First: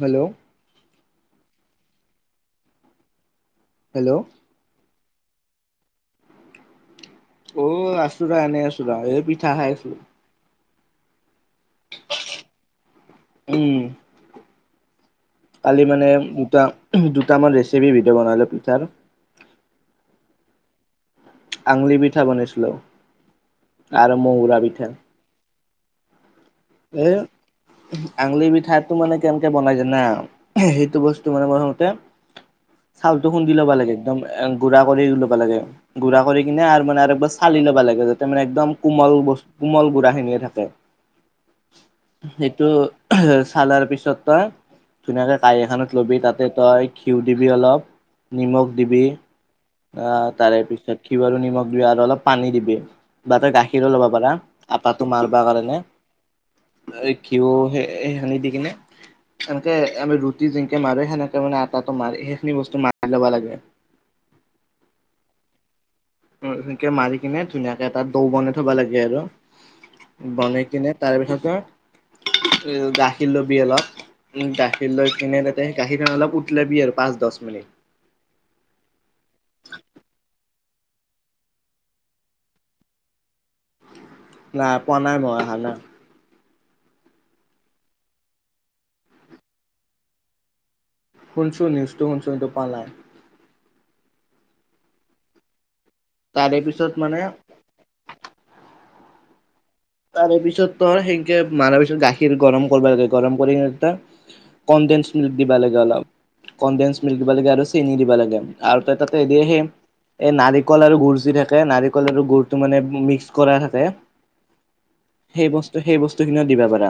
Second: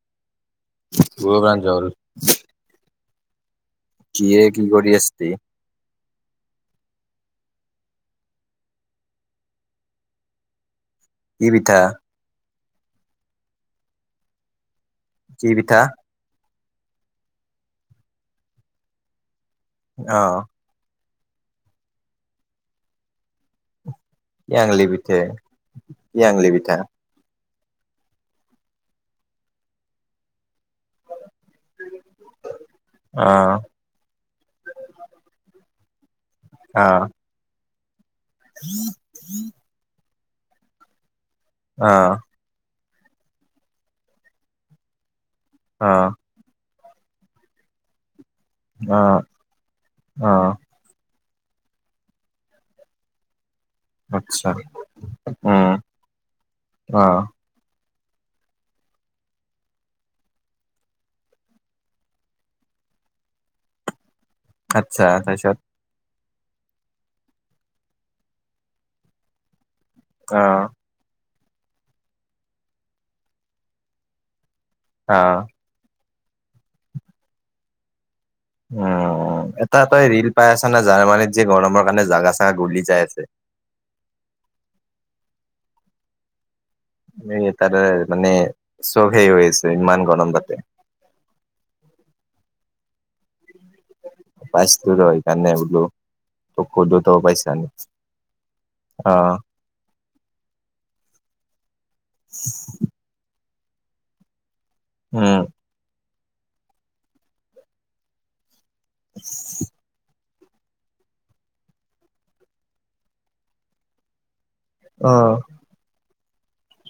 Hello. [unintelligible] [inaudible] Hello কি এ কি কৰি আছে [unintelligible] অঁ আছো ৰ এনেই আছো ৰ এই পিঠা খাই আছো। কি পিঠা- উম। কি পিঠা কালি মানে দুটা দুটা মান ৰেচিপি ভিডিঅ' বনালো পিঠাৰ। আহ। আংলি পিঠা বনাইছিলো আৰু মহৰা পিঠা। ইয়ংলি - [unintelligible] এ আঙলি পিঠাটো মানে কেনেকে বনাই জানা- সেইটো বস্তু মানে প্ৰথমতে- চাউলটো অ খুন্দি ল'বা লাগে একদম গুড়া কৰি ল'বা লাগে। গুড়া কৰি কিনে আৰু অ মানে আৰু একবাৰ চালি ল'ব লাগে যাতে মানে একদম কোমল বস্ত কোমল গুড়া খিনি- থাকে থাকে, অ সেইটো চালাৰ পিছত তই- ধুনীয়াকে কাঁহী এখনত অ ল'বি তাতে তই ঘিউ দিবি অলপ- নিমখ অ দিবি আহ অ তাৰে পিছত- ঘিউ আৰু নিমখ দিবা আৰু অলপ পানী দিবি বাট গাখীৰ- ঘিৰ ল'ব পাৰা। আচ্ছা আপা তোমাৰ বাবা উম অ কাৰণে ঘিউ- সে-সেইখিনি দি কিনে- সেনেকে আমি ৰুটি যেনকে মাৰে সেনেকে মানে আটাটো মাৰি সেইখিনি বস্তু মাৰি ল'ব লাগে। আত্ছা তাৰ পিছত- সেনেকে মাৰি কিনে ধুনীয়াকে এটা দৌ বনাই থবা লাগে আৰু। অ বনাই কিনে তাৰপিছত গাখীৰ লবি অলপ উ গাখীৰ- অ লৈ পিনে তাতে গাখীৰ কন অলপ উতলাবি আৰু পাঁচ দহ মিনিট। উম এটা তই ৰিল পাই আছ- জানা জাৰ্মানীত যে গৰমৰ কাৰণে জাগা চেগা গলি যাই যে। নাই পনাই মোৱা হ না। এই তাৰে মানে চখেই হৈছে ইমান গৰম তাতে। শুনছু নিউজটো শুনছোন কিন্তু পোৱা নাই। পাইচ তু এইকাৰণে বোলো তাৰে ত পিছত খোদো ত মানে পইচা ন অঁ। তাৰে পিছত ত সেনেকে মাৰাৰ পিছত গাখীৰ গৰম কৰিব লাগে, গৰম কৰি এ তাত কনডেনস মিল্ক উম দিবা লাগে, অলপ কনডেনস মিল্ক দিব লাগে আৰু চেনি দিবা লাগে। আৰু ত তাতে এদেহে এই নাৰিকল আৰু গুৰ যি থাকে, নাৰিকল আৰু গুৰটো মানে মিক্স কৰা থাকে। অ সেই বস্তু সেই বস্তুখিনিও দিবা পাৰা।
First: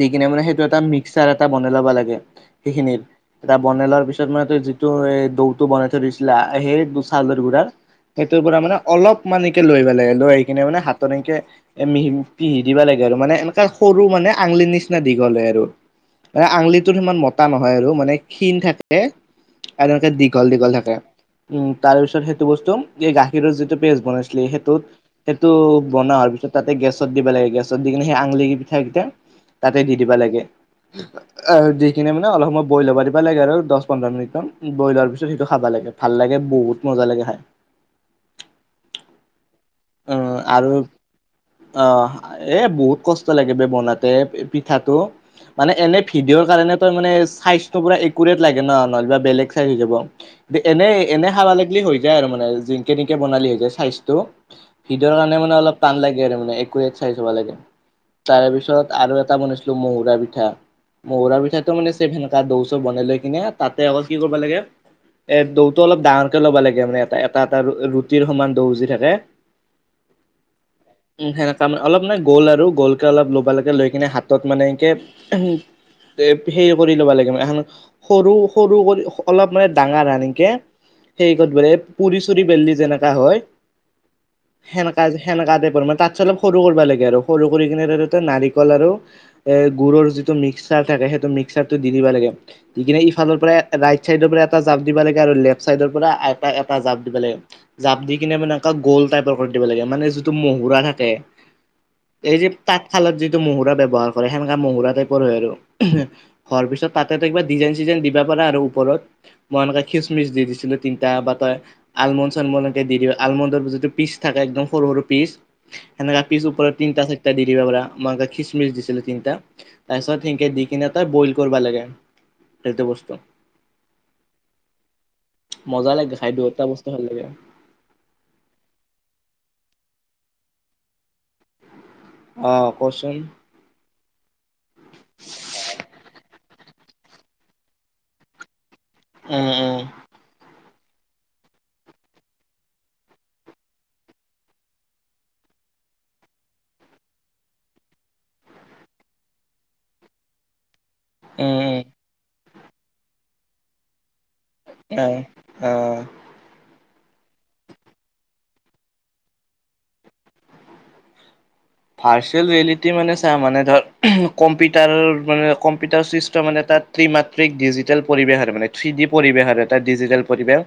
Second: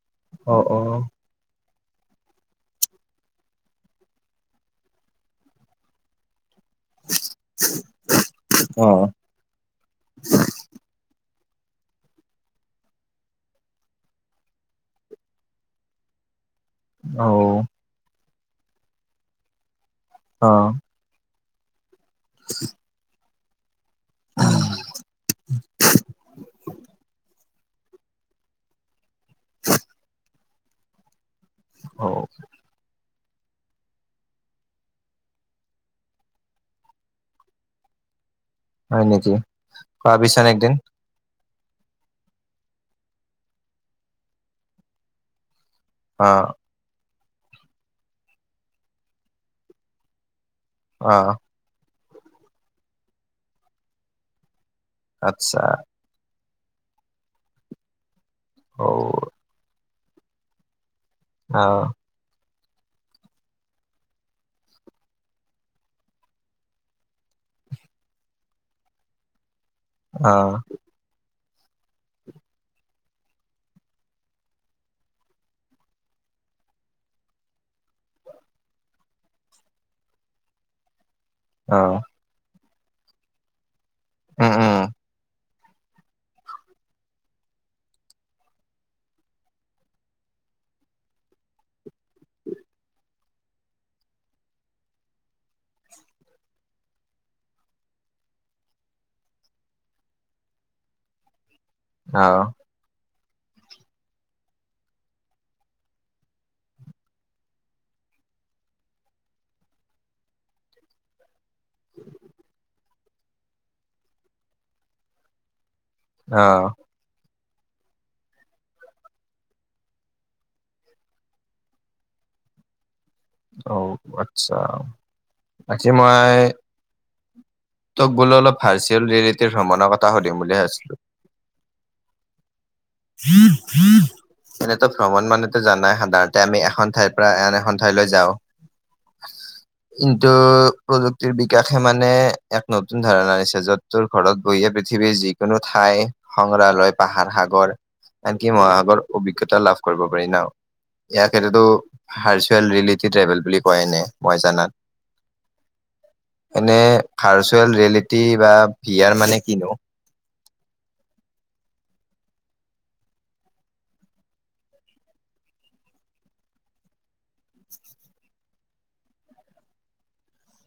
দি কিনে মানে অ সেইটো এটা মিক্সাৰ এটা - বনাই ল'বা লাগে। সেইখিনিৰ এটা বনাই লোৱাৰ পিছত মানে ত যিটো এই দৌতটো বনাই থৈ দিছিলা- সেই দু চাউলৰ গুড়াৰ সেইটোৰ পৰা মানে অ অলপ মানকে লৈব লাগে, লৈ কিনে মানে হাতত এনকে- এ মিহি পিহি দিবা লাগে আৰু মানে এনেকুৱা সৰু মানে আঙলিৰ নিচিনা দীঘল হয় আৰু। [unintelligible] আঙলিটোত সিমান অ মতা অ নহয় আৰু মানে ক্ষীণ থাকে। এনেকে দীঘল অ দীঘল থাকে, উম তাৰ পিছত সেইটো বস্তু এই গাখীৰৰ যিটো- পেষ্ট বনাইছিলে সেইটোত সেইটো বনা পিছত- তাতে গেছত দিবা লাগে। গেছত দি কিনে সেই আঙলি পিঠা কেইটা তাতে দি দিবা লাগে। অঁ দি অ কিনে মানে অলপ সময় বইল হব দিব- খাব লাগে আৰু দহ পোন্ধৰ মিনিট মান বইল হোৱাৰ পিছত সেইটো খাবা লাগে, ভাল লাগে বহুত মজা লাগে খাই। হয় নেকি খোৱাবি উম চোন আৰু একদিন। আহ এ বহুত কষ্ট লাগে বে বনাতে পিঠাটো। মানে এনে অ ভিডিঅৰ কাৰণে ত মানে চাইজটো একেবাৰে একুৰেট লাগে ন নহলে বা বেলেগ চাইজ হৈ যাব। এনে অ এনে খাব লাগলি হৈ যায় আৰু মানে যেনকে তেনকে বনালি হৈ যায় চাইজটো হৃদৰ কাৰণে মানে আচ্ছা অলপ টান লাগে আৰু মানে একো এক চাইজ হ'ব লাগে তাৰ অ পিছত আৰু এটা বনাইছিলো মহুৰা পিঠা মহুৰা অ পিঠাটো মানে চেম সেনকা দৌছ বনাই লৈ কিনে তাতে আকৌ কি কৰিব লাগে এ দৌটো অলপ ডাঙৰকে ল'ব লাগে মানে এ এটা এটা ৰু ৰুটিৰ সমান দৌ যি থাকে অহ সেনেকা মানে অলপ মানে গোল আৰু গোলকে অলপ ল'ব লাগে লৈ কিনে হাতত মানে এনকে উমহ এ হেৰি কৰি ল'ব লাগে মানে, এ সৰু- সৰু কৰি অলপ মানে ডাঙৰ এনাকে সেই ক'ত বোৰে অ পুৰি -চুৰি বেললি যেনেকা হয়, উম উম সেনেকা সেনেকাতে বৰ মা তাত ছে অলপ সৰু কৰিব লাগে আৰু সৰু কৰি কিনে ধৰি ল তই নাৰিকল আৰু এ গুৰৰ যিটো মিক্সাৰ তা থাকে সেইটো মিক্সাৰটো দি দিব লাগে, দি কিনে ইফালৰ পৰা ৰাইট চাইদৰ পৰা এটা জাপ দিব লাগে আৰু লেফ চাই চাইডৰ পৰা এটা এটা জাপ দিব লাগে, জাপ দি কিনে মানে এনকা গল তাইপৰ কৰি দিব লাগে মানে যিটো মহুৰা থাকে। অ এই যে তাঁতশালত যে মহুৰা ব্যৱহাৰ কৰে, সেনকা মহুৰা টাইপৰ হয় আৰু উমহ হোৱাৰ পিছত তাতেটো তই কিবা ডিজাইন চিজাইন দিবা প পাৰা আৰু ওপৰত, মই এনেকে খিচমিচ দি দিছিলো তিনিটা বা তই আলমুণ- চালমুণ এনকে দি দিব, আলমুণ যিটো পিছ থাকে একদম সৰু সৰু পিছ সেনেকা অ পিছ ওপৰত তিনটা চা টা দি দিব পাৰা, মই আক খিচমিচ দিছিলো তিনটা, তাৰপিছত সেনকে দি কিনে তই বইল কৰিব লাগে সেইটো বস্তু। অ আচ্ছা, বাকী মজা লাগে খাই মই দুয়োটা বস্তু ভাল লাগে তোক বোলো অলপ ভাৰ্চুৱেল ৰিয়েলিটিৰ ভ্ৰমণৰ কথা সুধিম বুলি ভাবছিলোঁ? অ। কচোন হম হম [unintelligible] এনেটো ভ্ৰমণ মানেটো জানাই সাধাৰণতে আমি এখন ঠাইৰ পৰা আন এখন ঠাইলৈ যাওঁ। উম উম কিন্তু প্ৰযুক্তিৰ বিকাশে মানে এক নতুন ধাৰণা আনিছে, য'ত তোৰ ঘৰত বহিয়ে পৃথিৱীৰ যিকোনো ঠা ঠাই সংগ্ৰালয়, পাহাৰ, সাগৰ আনকি মহাসাগৰ অভিজ্ঞতাও লাভ কৰিব পাৰি ন, ইয়াত উম সেইটোতো উম হাৰ ভাৰ্চুৱেল ৰিয়েলিটী ট্ৰেভেল বুলি কয় এনে মই জনাত। অ অ। এনে ভাৰ্চুৱেল ৰিয়েলিটী বা ভিয়াৰ মানে কিনো? ভাৰ্চুৱেল ৰিয়েলিটী মানে চা মানে ধৰ উমহ কম্পিউটাৰ মানে কম্পিউটাৰ চিষ্টেম মানে তাত ত্ৰিমাত্ৰিক ডিজিটেল পৰিৱেশ আৰু মানে থ্ৰী ডি পৰিৱেশ আৰু এটা ডিজিটেল পৰিৱেশ।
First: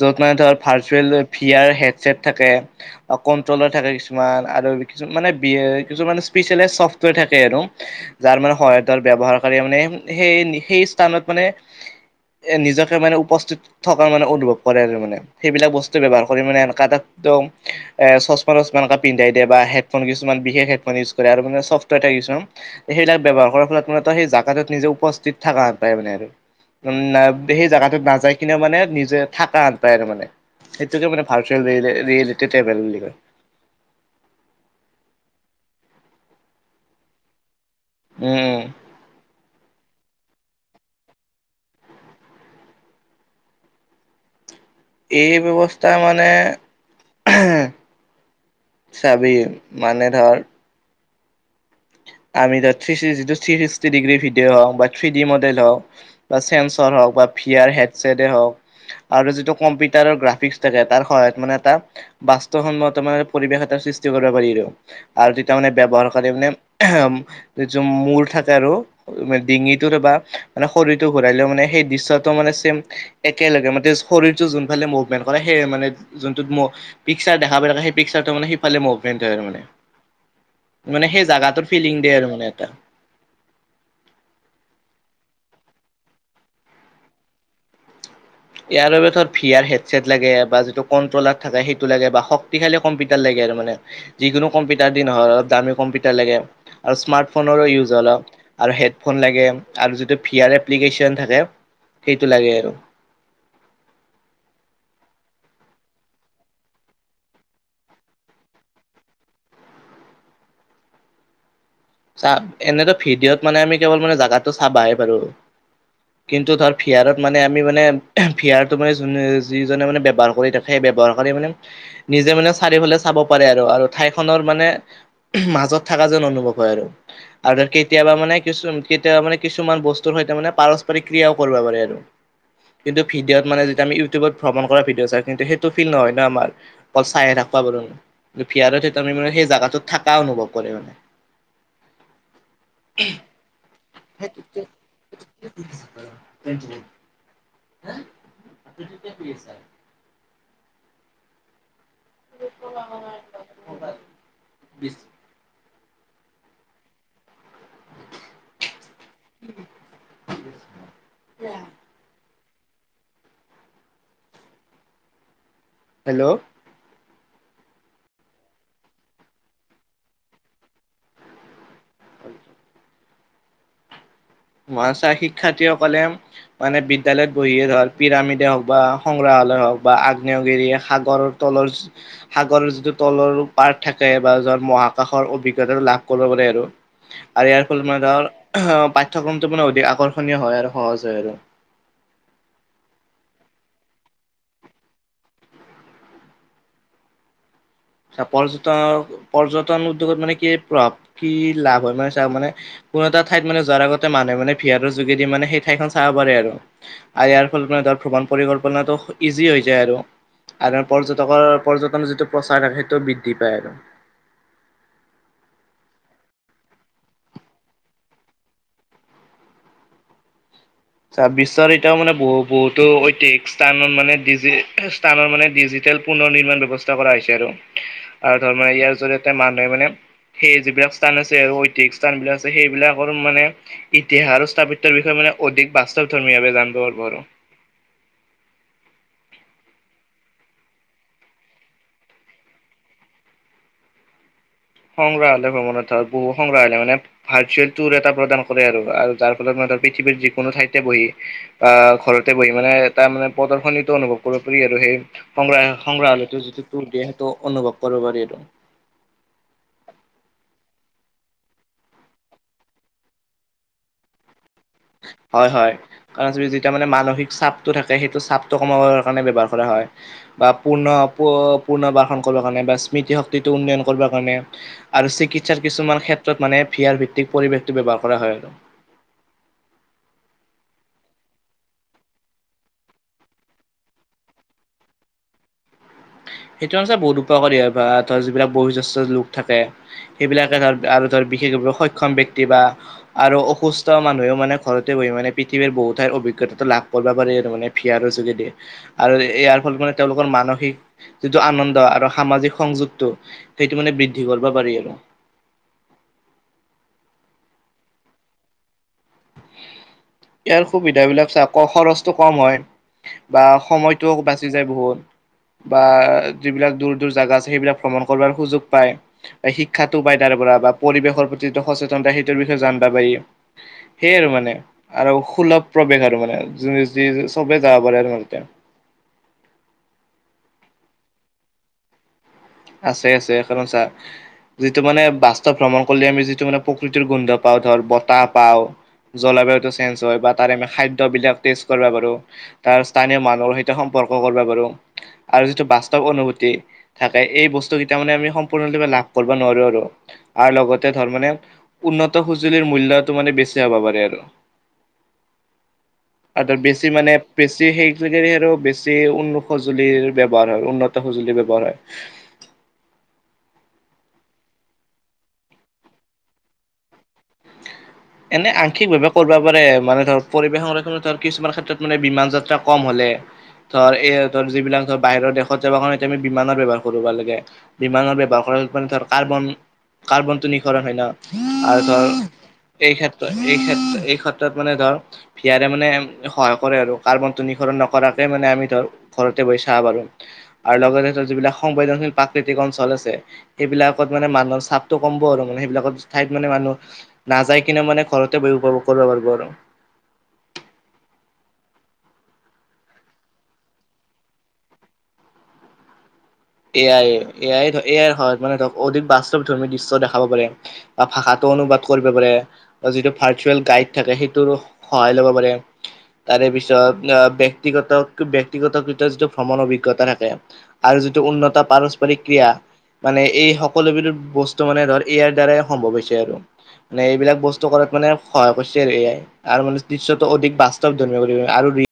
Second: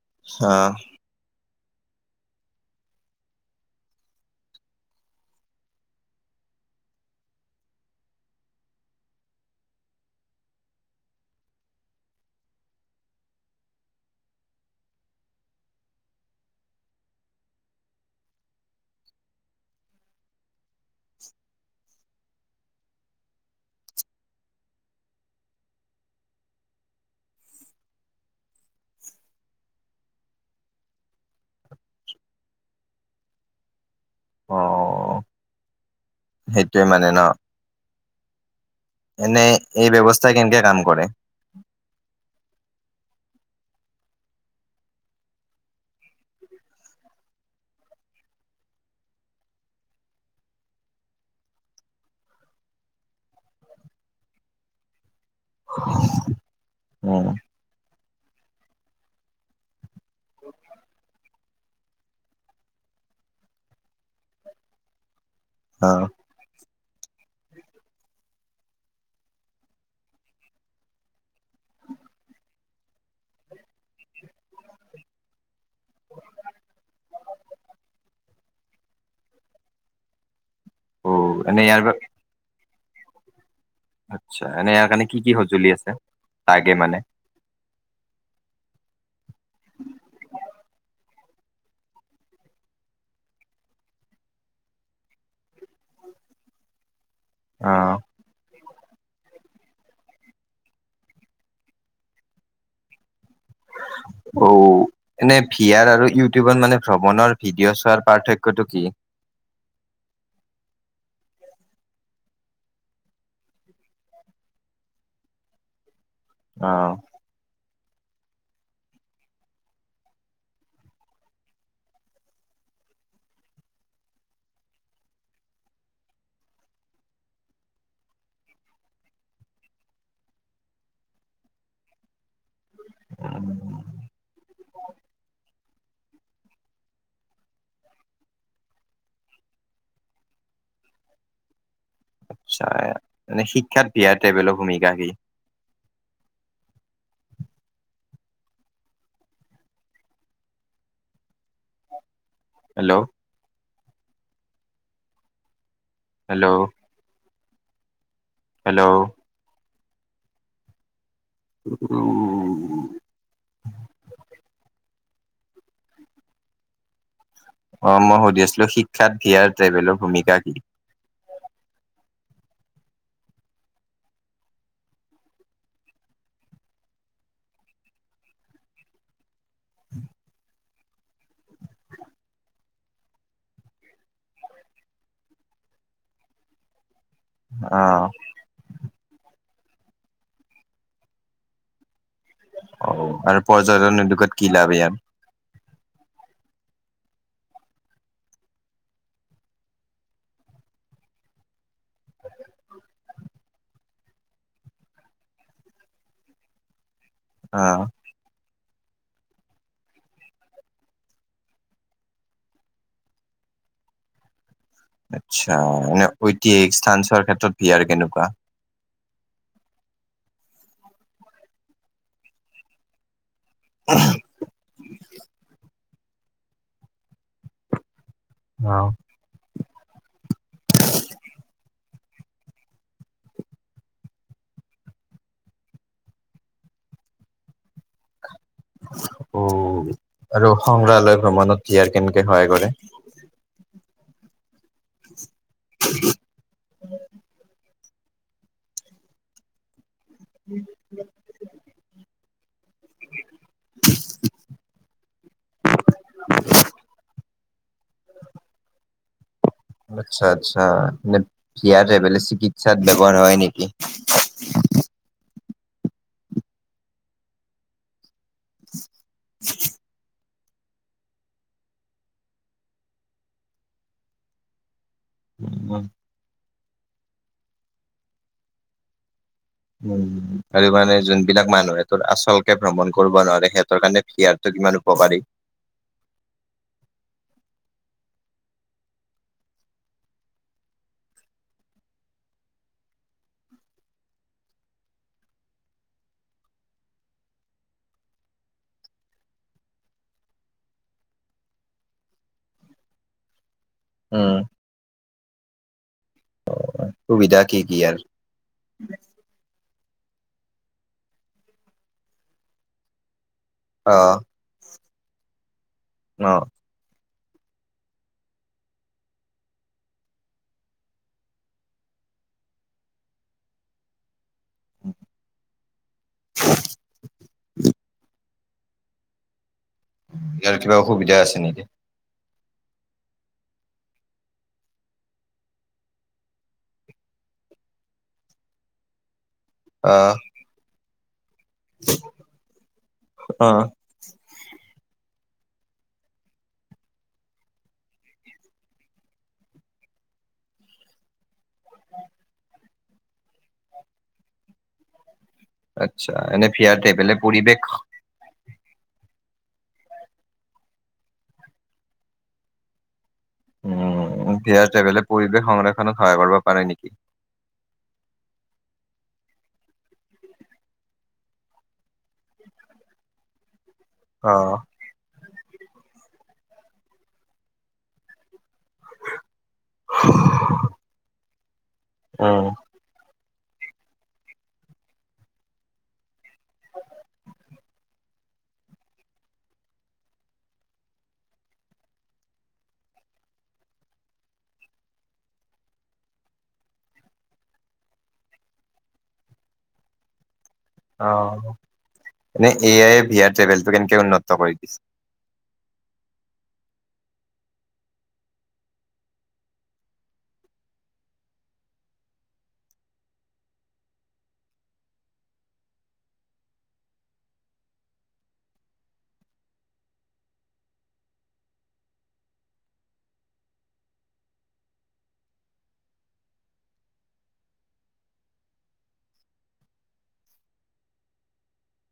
য'ত মানে ধৰ আহ ভাৰ্চুৱেল ভিয়াৰ হেড ছেট থাকে আৰু কন্ট্ৰল থাকে কিছুমান আৰু কিছু মানে বি এ কিছুমানে স্পেচিয়েলাইজ চফ্টৱেৰ থাকে আৰু যাৰ মানে সহায়ত আৰু ব্যৱহাৰকাৰীয়ে মানে সেই সেই স্থানত মানে এ নিজকে মানে উপস্থিত থকাৰ মানে অনুভৱ কৰে আৰু মানে সেইবিলাক বস্তু ব্যৱহাৰ কৰি মানে এনকা এটা একদম, এ চচমা- তচমা এনকা পিন্ধাই দিয়ে বা হে হেডফোন কিছুমান বিশেষ হেডফোন ইউজ কৰে আৰু মানে ছফ্টৱেৰ থাকে কিছুমান, সেইবিলাক ব্যৱহাৰ কৰাৰ ফলত মানে ত সেই জাগাটোত নিজ উপস্থিত থাকা পায় মানে আৰু। উম না সেই জাগাটোত নাযায় কিনেও মানে নিজে থাকা পায় আৰু মানে। সেইটোকে মানে ভাৰ্চুৱেল ৰিয়ে ৰিয়েলিটী ট্ৰেভেল বুলি কয়। অ, সেইটোৱে মানে ন। উম। এনে এই ব্যৱস্থাই কেনকে কাম কৰে? এই ব্যৱস্থা মানে, আহ চাবি মানে ধৰ আমি য'ত থ্ৰি ছি যিটো থ্ৰি ছিক্সটি ডিগ্ৰি ভিডিঅ' হওঁক বা থ্ৰি দি মডেল হওঁক বা চেমচৰ হওঁক বা উম ফি আৰ হেদ চেদে হওঁক আৰু যিটো কমপি কম্পিউটাৰৰ গ্ৰাফিক্স থাকে তাৰ সহায়ত মানে তাপ বাস্তৱসন্মত তোমাৰ পৰিৱেশ এটা সৃষ্টি কৰিব পাৰি ৰ। আৰ তিতা মানে অ। ব্যৱহাৰ কৰিম নে? এহেম, যৌ মূৰ ঠাইত আৰু ডিঙিটো বা শৰীৰটো ঘূৰাইলেও মানে সেই দৃশ্যটো মানে চেম একেলগে মতে শৰীৰটো যোনফালে মুভমেণ্ট কৰে। হে মানে যোনটোত মো পিক্সাৰ দেখা পাই থকা হে পিক্সাৰ ত মানে সিফালে মভপেন্ট হয় আৰু মানে, মানে অ সেই এনে জেগাটোত ইয়াৰ ফিলিং বা- দিয়ে মানে এটা। আচ্ছা, এনে ইয়াৰ কাৰণে কি কি সঁজুলি আছে তাইকে মানে? ইয়াৰ বাবে ঠত ভিয়াৰ হেডছেট লাগে বা যিটো কন। তলাত থাকা সেইটো লাগে বা শক্তিশালি কম্পিউটাৰ লাগে আৰু মানে। যিকোনো কম্পিউটাৰ দি নহয় অ দামী কম্পিউটাৰ লাগে আৰু স্মাৰ্ট ফোনৰ অ ইউজ জলক। আৰু হেডফোন লাগে আৰু যিটো ফিয়াৰ এপ্লিকেশ্যন থাকে সেইটো লাগে আৰু। [unintelligible] অও এনে ভিয়াৰ আৰু ইউটিউবৰ মানে ভ্ৰমণৰ ভিডিঅ' চোৱাৰ পাৰ্থক্যটো কি? [inaudible] চা এনেটো ভিডিঅ'ত মানে আমি কেৱল মানে জাগাতটো চাবাহে পাৰো। কিন্তু অ তাৰ ফিয়াৰত মানে আমি মানে। এহে ফিয়াৰটো মানে যোনে যিজনে মানে ব্যৱহাৰ কৰি থাকে ব্যৱহাৰ কৰি মানে নিজে মানে চাৰিওফালে চাব পাৰে আৰু আৰু ঠাইখনৰ মানে ওহু মাজত থাকা যেন অনুভৱ হয় আৰু। আৰু কেতিয়াবা মানে কিছু কেতিয়াবা মানে কিছুমান বস্তুৰ সৈতে মানে পাৰস্পৰিক ক্ৰিয়াও কৰিব পাৰে আৰু। কিন্তু ভিডিয়ত মানে উম যেতিয়া আমি ইউটিউবত ভ্ৰমণ কৰা ভডিঅ' চাই কিন্তু হেই টো ফিল নহয় ন আমাৰ, অকল চাই হে থাকবা পাঁৰোন। টু ফিয়াৰতে তমি মানে সেই জোগাটোত থাকা অনুভৱ কৰে মানে। আচছা এনে শিক্ষাত ভি য়াৰ টবেলৰ ভূমিকা কি? [unintelligible] হেল্ল' ছ [unintelligible] হেল্লৌ'। হেল্লৌ। [unintelligible] [unintelligible] হেল্ল'। অ মই সুধি আছিলো শিক্ষাত ভিয়াৰ ট্ৰেভেলৰ ভূমিকা কি? হয়। মৰাচা শিক্ষাৰ্থীসকলে মানে বিদ্যালয়ত বহিয়ে ৰল পিৰামিডে হওক বা সংগ্ৰাহ। আলৰ হক বা আগ্নেয়গিৰী সাগৰতলৰ সাগৰ যিটো তলৰ পাৰ্ট থাকে বা। য'ত মোৰ আকাখৰ অভিজ্ঞতাটো লাভ কৰিবলৈ আৰু আৰেয়াৰ অ ফলত মাডাৰ অহ পাইক। কোনটো পুনৰ অতি আকৰ্ষণীয় হয় আৰু সহজ হয় আৰু। অ আৰু পৰ্যটন উদ্যোগত কি লাভ ইয়াত। চ পৰ্যটনৰ পৰ্যটন উদ্যোগত মানে কি প্ৰভাৱ কি লাভ হয় মানে চও মানে কোনো এটা ঠাইত মানে যোৱাৰ আগতে মানুহে মানে ভিয়াৰৰ যোগেদি মানে সেই ঠাইখন চাব পাৰে আৰু। আৰু ইয়াৰ অ ফলৰ মানে ধৰ ভ্ৰমণ পৰি্প পনাটো ইজি হৈ যায় আৰু, আৰু পৰ্যটকৰ পৰ্যটনৰ যিটো প্ৰচাৰে টো বৃদ্ধি পায় আৰু। আচ্ছা মানে ঐতিহাসিক স্থান চোৱাৰ ক্ষেত্ৰত ভি য়াৰ কেনেকুৱা? চা বিশ্বৰিত মানে বহু বহুতো ঐতিক স্থান মানে ডিজি স্থানৰ মানে ডিজি তেল পুনৰ নিৰ্মাণ ব্যৱস্থা কৰা হৈছে আৰু, আৰু আমাৰ অ জৰিয়তে মানুহে মানে সেই যিবিলাক স্থান আছে আৰু ঐতিহিক স্থান বিলাক আছে সেইবিলাকৰ মানে ইতিহাস আৰু স্থাপিত্বৰ বিষয়ে মানে অধিক বাস্তৱ ধৰ্মী ভাবে জানব পাৰব। অ ওওওও। আৰু সংগ্ৰালয় ভ্ৰমণত ভি য়াৰ কেনেকে সহায় কৰে? সংগ্ৰাহালয় ভ্ৰমণত বহু সংগ্ৰহালয় মানে ভাৰ্চুৱেল তোৰ এটা প্ৰদান কৰে আৰু যাৰ ফলত ম পৃথিৱীৰ যিকোনো ঠাইতে বহি বা ঘৰতে বহি মানে তাৰ মানে প্ৰদৰ্শনীতো অনুভৱ কৰিব পাৰি আৰু। সেই সংগ সংগ্ৰাহালয়টো যিটো ত দিয়ে সেইটো অনুভৱ কৰিব পাৰি এইটো। [inaudible] আচ্ছা আচ্ছা মানে ভি আৰ [unintelligible] চিকিৎসাত বৱহাৰ হয় নেকি? উ [inaudible] হয় হয় কাৰণ যেতিয়া মানে মানসিক চাপটো থাকে চাপটো কমাবৰ কাৰণে ব্যৱহাৰ কৰা হয়। বা পূৰ্ণ পুৰ্ণবাসন কৰিবৰ কাৰণে বা স্মৃতি শক্তিটো উন্নয়ন কৰিবৰ কাৰণে। আৰু চিকিৎসাৰ উম কিছুমান ক্ষেত্ৰত মানে ফিয়াৰ ভিত্তিক পৰিৱেশটো ব্যৱহাৰ কৰা হয় আৰু উ আৰু মানে যোনবিলাক মানুহ তোৰ আচল কে ভ্ৰমণ কৰিব নোৱাৰে সিহঁতৰ কাৰণে ফিয়াৰটো ইমান উপকাৰী সেইটো সঁচা বহুত উপকাৰী হয় বা ধৰ যিবিলাক বয়োজ্যেষ্ঠ লোক থাকে সেইবিলাকে ধৰ আৰু ধৰ বিশেষভাৱে সক্ষম ব্যক্তিৰ বা আৰু অসুস্থ মানুহে মানে ঘৰতে বহি মানে পৃথিৱীৰ বহুত ঠাইৰ। অভিজ্ঞতাটো লাভ কৰিব পাৰি আৰু মানে ফিয়াৰৰ যোগেদি আৰু ইয়াৰ ফলত মানে তেওঁলোকৰ মানসিক। যিটো আনন্দ আৰু সামাজিক সংযোগটো সেইটো মানে বৃদ্ধি উম কৰিব পাৰি আৰু। সুবিধা কি কি এইয়াৰ ইয়াৰ সুবিধাবিলাক চ আকৌ খৰচটো কম হয়। বা অ সময়টোও বাচি যায় বহুত বা অ যিবিলাক দৰ জাগা আছে সেইবিলাক ভ্ৰমণ কৰ সুযোগ পায় বা শিক্ষাটো পায় তাৰ পৰা বা পৰিৱেশৰ প্ৰতি সচেতন তই সেইটোৰ বিষয় সেয়ে আৰু মানে আৰু সুলভ প্ৰৱেশ আৰু মানে যোনে যি চবেই যাব পাৰে আৰু ম। ইয়াৰ কিবা অসুবিধা আছে নেকি? আছে আছে এখন চা। যিটো মানে বাস্তৱ ভ্ৰমণ কৰিলে আমি যিটো মানে প্ৰকৃতিৰ গোন্ধ পাওঁ ধৰ বতাহ পাওঁ। জলবায়ুটো চেঞ্জ আহ হয় বা তাৰে আমি খাদ্যবিলাক। তেজ কৰিব পাৰো তাৰ স্থানীয় মানুহৰ অ'। সৈতে সম্পৰ্ক কৰিবা পাৰো। আৰু যিটো বাস্তৱ অনুভূতি থাক। ত এই বস্তুকেইটা মানে আমি সম্পূৰ্ণৰূপে লাভ কৰিব নোৱাৰোঁ আৰু আৰু লগতে ধৰ মানে উন্নত স সঁজুলিৰ মূল্যটো মানে বেছি হ'ব পাৰে আৰু। [inaudible] আচ্ছা, আৰু এনে ভি তাত আৰ বেছি ট্ৰেভেলে মানে পৰিৱেশ বেছি সেই আৰু। বেছি উন্ন সঁজুলিৰ ব্যৱহাৰ হয় উন্নত সঁজুলি ব্যৱহাৰ হয়। উম এতিয়া বেলেগ পৰিৱেশ সংৰক্ষণত সহায় কৰিব পাৰে নেকি। এনে আংশিকভাৱে কৰিবা পাৰে মানে ধৰ পৰিবেশ সংৰক্ষণ তাৰ কিছুমান ক্ষেত্ৰত মানে বিমান যাত্ৰা কম হয়। হলে ধৰ ইহঁতৰ অ', যিবিলাক ধৰ বাহিৰৰ দেশ। অত কাৰণে আমি বিমানৰ ব্যৱহাৰ কৰিবা লাগে বিমানৰ ব্যৱহাৰ কৰা। ধ কাৰ্বন কাৰ্বনটো নিখৰণ হয় ন আৰু ধ আহ এই ক্ষেত্ৰ এই ক্ষেত্ৰত মানে ধৰ ভিয়াৰে মানে সহায় কৰে আৰু কাৰ্বন টো নিহৰণ নকৰাক মানে আমি ধৰ ঘৰতে বহি চাব পাৰো আৰু লগতে ধৰ যিবিলাক সংবেদনশীল প্ৰাকৃতিক অঞ্চল আছে। সেইবিলাকত মানে মানুহৰ চাপটো কমব আৰু মানে সেইবিলাকত ঠাইত মানে মানুহ নাযায় কিনে মানে ঘৰতে বহি উপভোগ কৰিব পাৰিব আৰু আহ এনে এ আই এ ভিয়া ট্ৰেভেলটো কেনেকে উন্নত কৰি দিছে। এয়াই এয়াই ধৰ এয়াই মানে ধৰক অধিক বাস্তৱ ধৰ্মী দৃশ্য দেখাব পাৰে বা ভাষাটো অনুবাদ কৰিব পাৰে বা যিটো ভাৰ্চুৱেল গাইড থাকে সেইটোৰ সহায় লব পাৰে। তাৰে পিছত ব্যক্তিগত ব্যক্তিগত কৃত যিটো ভ্ৰমণ অভিজ্ঞতা থাকে আৰু যদি উন্নত পাৰস্পৰিক ক্ৰিয়া মানে এই সকলো বিধ বস্তু মানে ধৰ ইয়াৰ দ্বাৰাই সম্ভৱ হৈছে আৰু। মানে এইবিলাক বস্তু কৰাত মানে সহায় কৰিছে আৰু, এ আই আৰু মানে দৃশ্যটো অধিক বাস্তৱ ধৰ্মীয় কৰিব আৰু